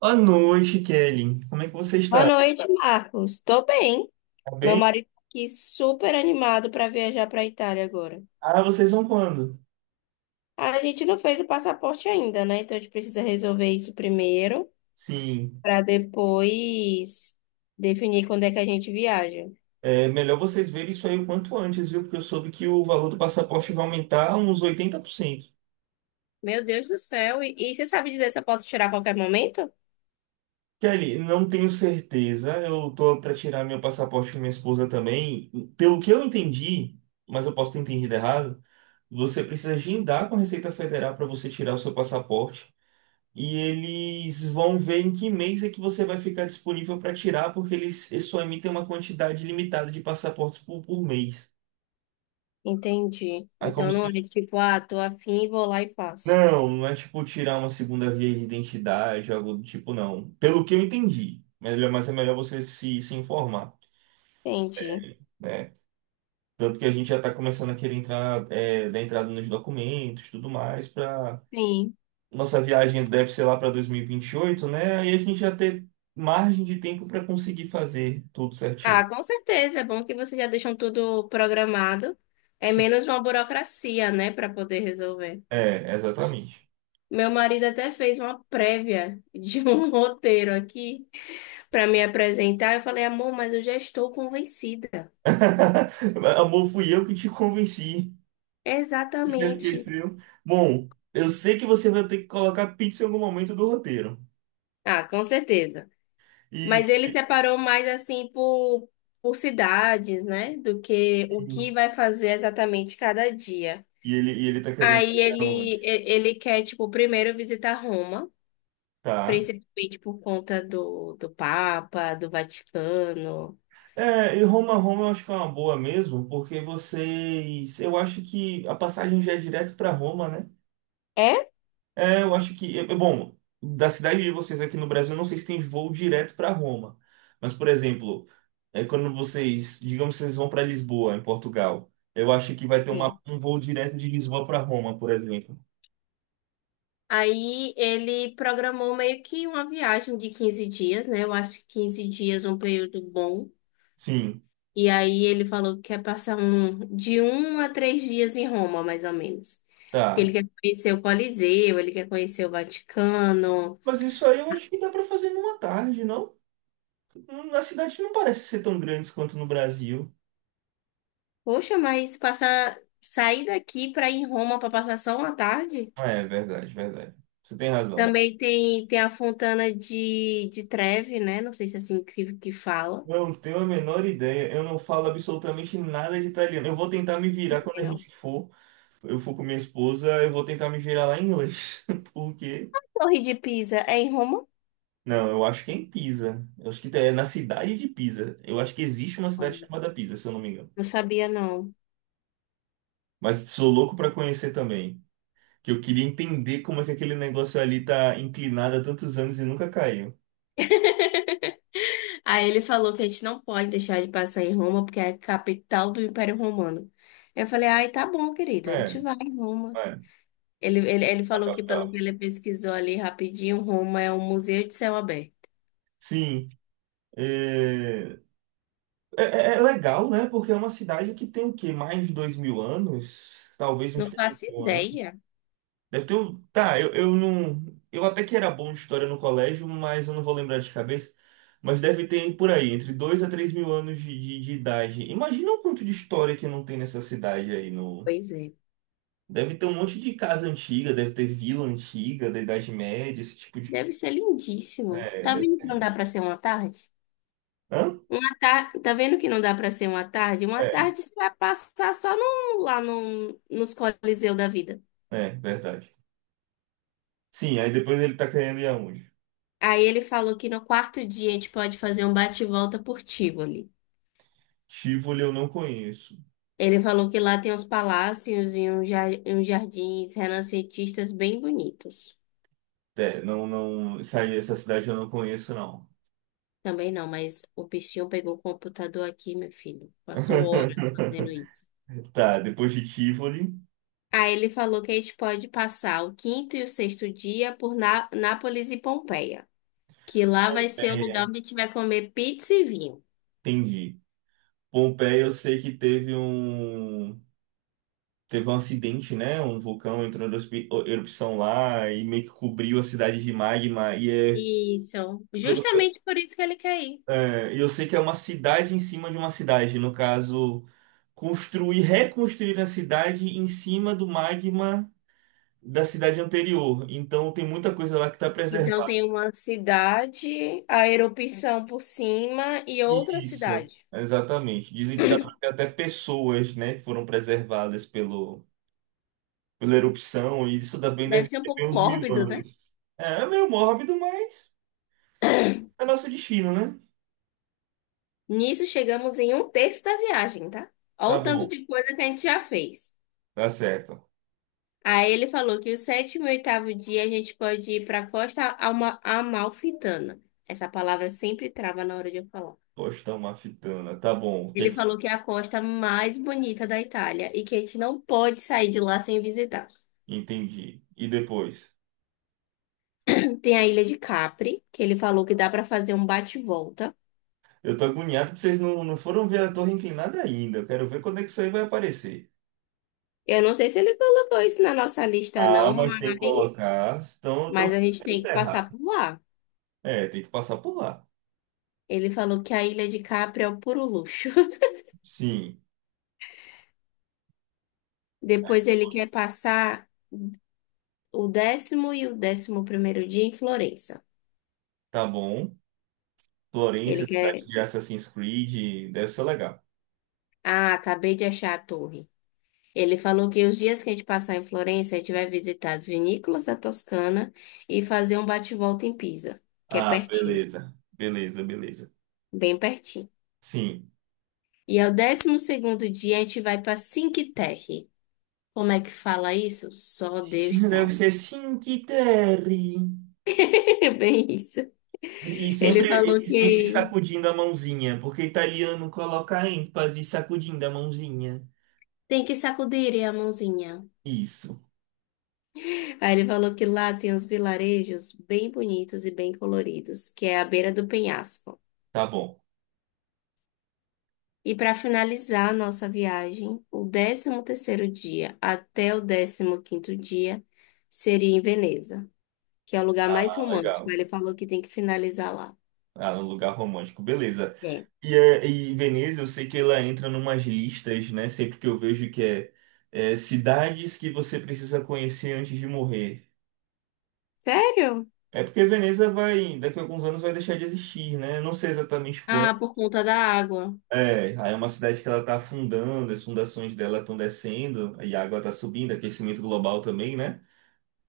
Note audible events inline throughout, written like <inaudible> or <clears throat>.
Boa noite, Kelly. Como é que você Boa está? noite, Marcos. Tô bem. Tá Meu bem? marido tá aqui super animado para viajar para Itália agora. Ah, vocês vão quando? A gente não fez o passaporte ainda, né? Então a gente precisa resolver isso primeiro Sim. para depois definir quando é que a gente viaja. É melhor vocês verem isso aí o quanto antes, viu? Porque eu soube que o valor do passaporte vai aumentar uns 80%. Meu Deus do céu. E você sabe dizer se eu posso tirar a qualquer momento? Kelly, não tenho certeza. Eu tô para tirar meu passaporte com minha esposa também. Pelo que eu entendi, mas eu posso ter entendido errado, você precisa agendar com a Receita Federal para você tirar o seu passaporte. E eles vão ver em que mês é que você vai ficar disponível para tirar, porque eles só emitem uma quantidade limitada de passaportes por mês. Entendi. Aí como Então não é se. tipo, ah, tô afim, vou lá e faço. Não, não é tipo tirar uma segunda via de identidade, algo do tipo, não. Pelo que eu entendi. Melhor- Mas é melhor você se informar, Entendi. né? Tanto que a gente já está começando a querer entrar, dar entrada nos documentos, e tudo mais, para Sim. nossa viagem deve ser lá para dois mil e vinte e oito, né? Aí a gente já ter margem de tempo para conseguir fazer tudo certinho. Ah, com certeza. É bom que vocês já deixam tudo programado. É menos uma burocracia, né, para poder resolver. É, exatamente. Meu marido até fez uma prévia de um <laughs> roteiro aqui para me apresentar. Eu falei, amor, mas eu já estou convencida. <laughs> Amor, fui eu que te convenci. Você Exatamente. esqueceu. Bom, eu sei que você vai ter que colocar pizza em algum momento do roteiro. Ah, com certeza. E, Mas ele separou mais assim por cidades, né, do que o que vai fazer exatamente cada dia. e ele tá querendo Aí ir ele, onde? Ele quer, tipo, primeiro visitar Roma. Tá. Principalmente por conta do Papa, do Vaticano. É, e Roma eu acho que é uma boa mesmo, porque vocês. Eu acho que a passagem já é direto pra Roma, né? É? É, eu acho que. É bom, da cidade de vocês aqui no Brasil, eu não sei se tem voo direto para Roma. Mas, por exemplo, quando vocês. Digamos que vocês vão para Lisboa, em Portugal. Eu acho que vai ter Sim. um voo direto de Lisboa para Roma, por exemplo. Aí ele programou meio que uma viagem de 15 dias, né? Eu acho que 15 dias é um período bom. Sim, E aí ele falou que quer passar um, de 1 a 3 dias em Roma, mais ou menos. Porque tá. ele quer conhecer o Coliseu, ele quer conhecer o Vaticano. Mas isso aí eu acho que dá para fazer numa tarde, não? A cidade não parece ser tão grande quanto no Brasil. Poxa, mas passar, sair daqui para ir em Roma para passar só uma tarde? Ah, é verdade. Você tem razão. Também tem a Fontana de Trevi, né? Não sei se é assim que fala. Não tenho a menor ideia. Eu não falo absolutamente nada de italiano. Eu vou tentar me virar quando Sei a não. gente for. Eu for com minha esposa, eu vou tentar me virar lá em inglês. <laughs> Porque. Torre de Pisa é em Roma? Não, eu acho que é em Pisa. Eu acho que é na cidade de Pisa. Eu acho que existe uma cidade Oh, chamada Pisa, se eu não me engano. não sabia, não. Mas sou louco pra conhecer também. Que eu queria entender como é que aquele negócio ali tá inclinado há tantos anos e nunca caiu. <laughs> Aí ele falou que a gente não pode deixar de passar em Roma, porque é a capital do Império Romano. Eu falei, ai, tá bom, querido, a É, gente vai em Roma. é, Ele a falou que, pelo capital. que ele pesquisou ali rapidinho, Roma é um museu de céu aberto. Sim. É, é legal, né? Porque é uma cidade que tem o quê? Mais de 2.000 anos? Talvez uns Não três faço mil ideia. Deve ter um. Tá, eu não. Eu até que era bom de história no colégio, mas eu não vou lembrar de cabeça. Mas deve ter por aí, entre 2 a 3.000 anos de idade. Imagina o quanto de história que não tem nessa cidade aí no. Pois é. Deve ter um monte de casa antiga, deve ter vila antiga, da Idade Média, esse tipo de. Deve ser lindíssimo. É, Tá deve vendo que ter. não dá pra ser uma tarde? Hã? Uma tarde, tá vendo que não dá para ser uma tarde? Uma É, tarde você vai passar só no, lá no, nos Coliseu da vida. Verdade. Sim, aí depois ele tá querendo ir aonde? Aí ele falou que no quarto dia a gente pode fazer um bate-volta por Tivoli. Tivoli eu não conheço. Ele falou que lá tem uns palácios e e uns jardins renascentistas bem bonitos. É, não. Essa cidade eu não conheço, não. Também não, mas o bichinho pegou o computador aqui, meu filho. Passou horas fazendo <laughs> isso. Tá, depois de Tivoli. Aí ele falou que a gente pode passar o quinto e o sexto dia por Nápoles e Pompeia. Que lá vai ser o lugar Pompeia. onde a gente vai comer pizza e vinho. Entendi. Pompeia, eu sei que teve um acidente, né? Um vulcão entrou em erupção lá e meio que cobriu a cidade de magma e é Isso, pelo- justamente por isso que ele quer ir. é, e eu sei que é uma cidade em cima de uma cidade, no caso, reconstruir a cidade em cima do magma da cidade anterior. Então tem muita coisa lá que está Então preservada. tem uma cidade, a erupção por cima e outra Isso, cidade. exatamente. Dizem que dá pra ver até pessoas, né, que foram preservadas pelo pela erupção, e isso também Deve deve ser um ter pouco bem uns mil mórbido, né? anos. É, é meio mórbido, mas é nosso destino, né? Nisso chegamos em um terço da viagem, tá? Olha Tá o tanto bom, de coisa que a gente já fez. tá certo. Aí ele falou que o sétimo e oitavo dia a gente pode ir para a Costa Alma Amalfitana. Essa palavra sempre trava na hora de eu falar. Poxa, tá uma fitana, tá bom, o que Ele que- falou que é a costa mais bonita da Itália e que a gente não pode sair de lá sem visitar. entendi. E depois? <clears throat> Tem a Ilha de Capri, que ele falou que dá para fazer um bate-volta. Eu tô agoniado que vocês não foram ver a torre inclinada ainda. Eu quero ver quando é que isso aí vai aparecer. Eu não sei se ele colocou isso na nossa lista, Ah, não, mas tem que colocar. Então mas a gente tem está que passar errado. por lá. É, tem que passar por lá. Ele falou que a Ilha de Capri é o puro luxo. <laughs> Sim, Depois ele quer passar o 10º e o 11º dia em Florença. tá bom. Ele Florência, cidade quer. de Assassin's Creed, deve ser legal. Ah, acabei de achar a torre. Ele falou que os dias que a gente passar em Florença, a gente vai visitar as vinícolas da Toscana e fazer um bate-volta em Pisa, que é Ah, pertinho, beleza. Beleza, beleza. bem pertinho. Sim. E ao 12º dia, a gente vai para Cinque Terre. Como é que fala isso? Só Deus Deve sabe. ser sim, que terry. <laughs> É bem isso. E e Ele sempre, falou e sempre que sacudindo a mãozinha, porque italiano coloca ênfase sacudindo a mãozinha. tem que sacudir a mãozinha. Isso, Aí ele falou que lá tem uns vilarejos bem bonitos e bem coloridos, que é à beira do penhasco. tá bom. E para finalizar a nossa viagem, o 13º dia até o 15º dia seria em Veneza, que é o lugar mais Ah, romântico. legal. Ele falou que tem que finalizar lá. Ah, um lugar romântico, beleza. É. E Veneza, eu sei que ela entra numas listas, né? Sempre que eu vejo que cidades que você precisa conhecer antes de morrer. Sério? É porque Veneza vai, daqui a alguns anos vai deixar de existir, né? Não sei exatamente. Ah, por conta da água. É, aí é uma cidade que ela está afundando, as fundações dela estão descendo, e a água está subindo, aquecimento global também, né?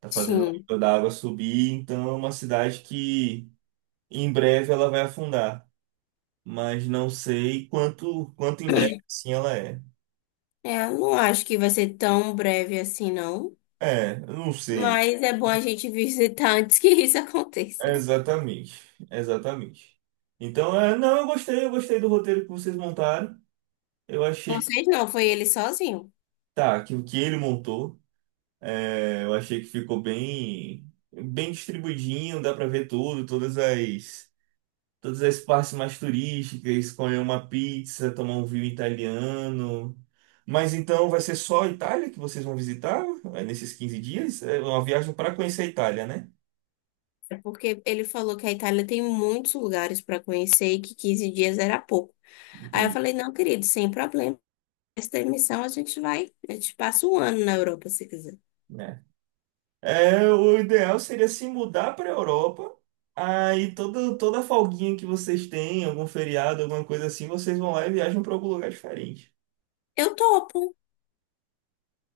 Tá fazendo o Sim. nível da água subir, então é uma cidade que em breve ela vai afundar, mas não sei quanto em breve assim ela é. É, eu não acho que vai ser tão breve assim, não. É, eu não sei. Mas é bom a gente <laughs> visitar antes que isso aconteça. Exatamente, exatamente. Então, é, não, eu gostei, do roteiro que vocês montaram. Eu achei que Vocês não, foi ele sozinho. tá, que o que ele montou. É, eu achei que ficou bem distribuidinho, dá pra ver tudo, todas as partes mais turísticas, comer uma pizza, tomar um vinho italiano. Mas então vai ser só a Itália que vocês vão visitar nesses 15 dias? É uma viagem para conhecer a Itália, né? É porque ele falou que a Itália tem muitos lugares para conhecer e que 15 dias era pouco. Aí eu Entendi, falei, não, querido, sem problema. Essa emissão a gente vai, a gente passa um ano na Europa, se quiser. né? É, o ideal seria se mudar para a Europa. Aí toda folguinha que vocês têm, algum feriado, alguma coisa assim, vocês vão lá e viajam para algum lugar diferente. Eu topo,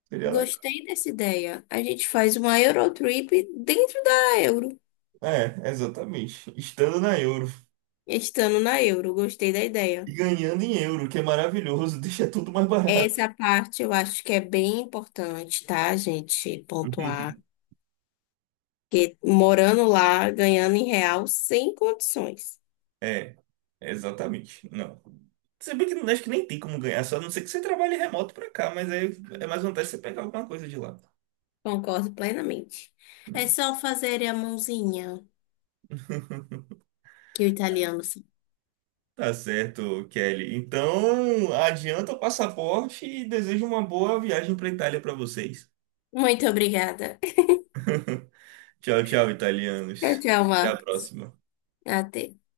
Seria gostei dessa ideia. A gente faz uma Eurotrip dentro da Euro, é, exatamente. Estando na euro. estando na Euro, gostei da ideia. E ganhando em euro, que é maravilhoso, <laughs> deixa tudo mais barato. Essa parte eu acho que é bem importante, tá, gente? Pontuar. <laughs> Porque morando lá, ganhando em real, sem condições. É, exatamente. Não. Se bem que não acho que nem tem como ganhar, só a não ser que você trabalhe remoto pra cá, mas aí é mais vantagem você pegar alguma coisa de lá. Concordo plenamente. <laughs> Né? É só fazer a mãozinha que o italiano sabe. Tá certo, Kelly. Então, adianta o passaporte e desejo uma boa viagem pra Itália pra vocês. Muito obrigada. <laughs> <laughs> Tchau, tchau, Tchau, italianos. tchau, Até a Marcos. próxima. Até.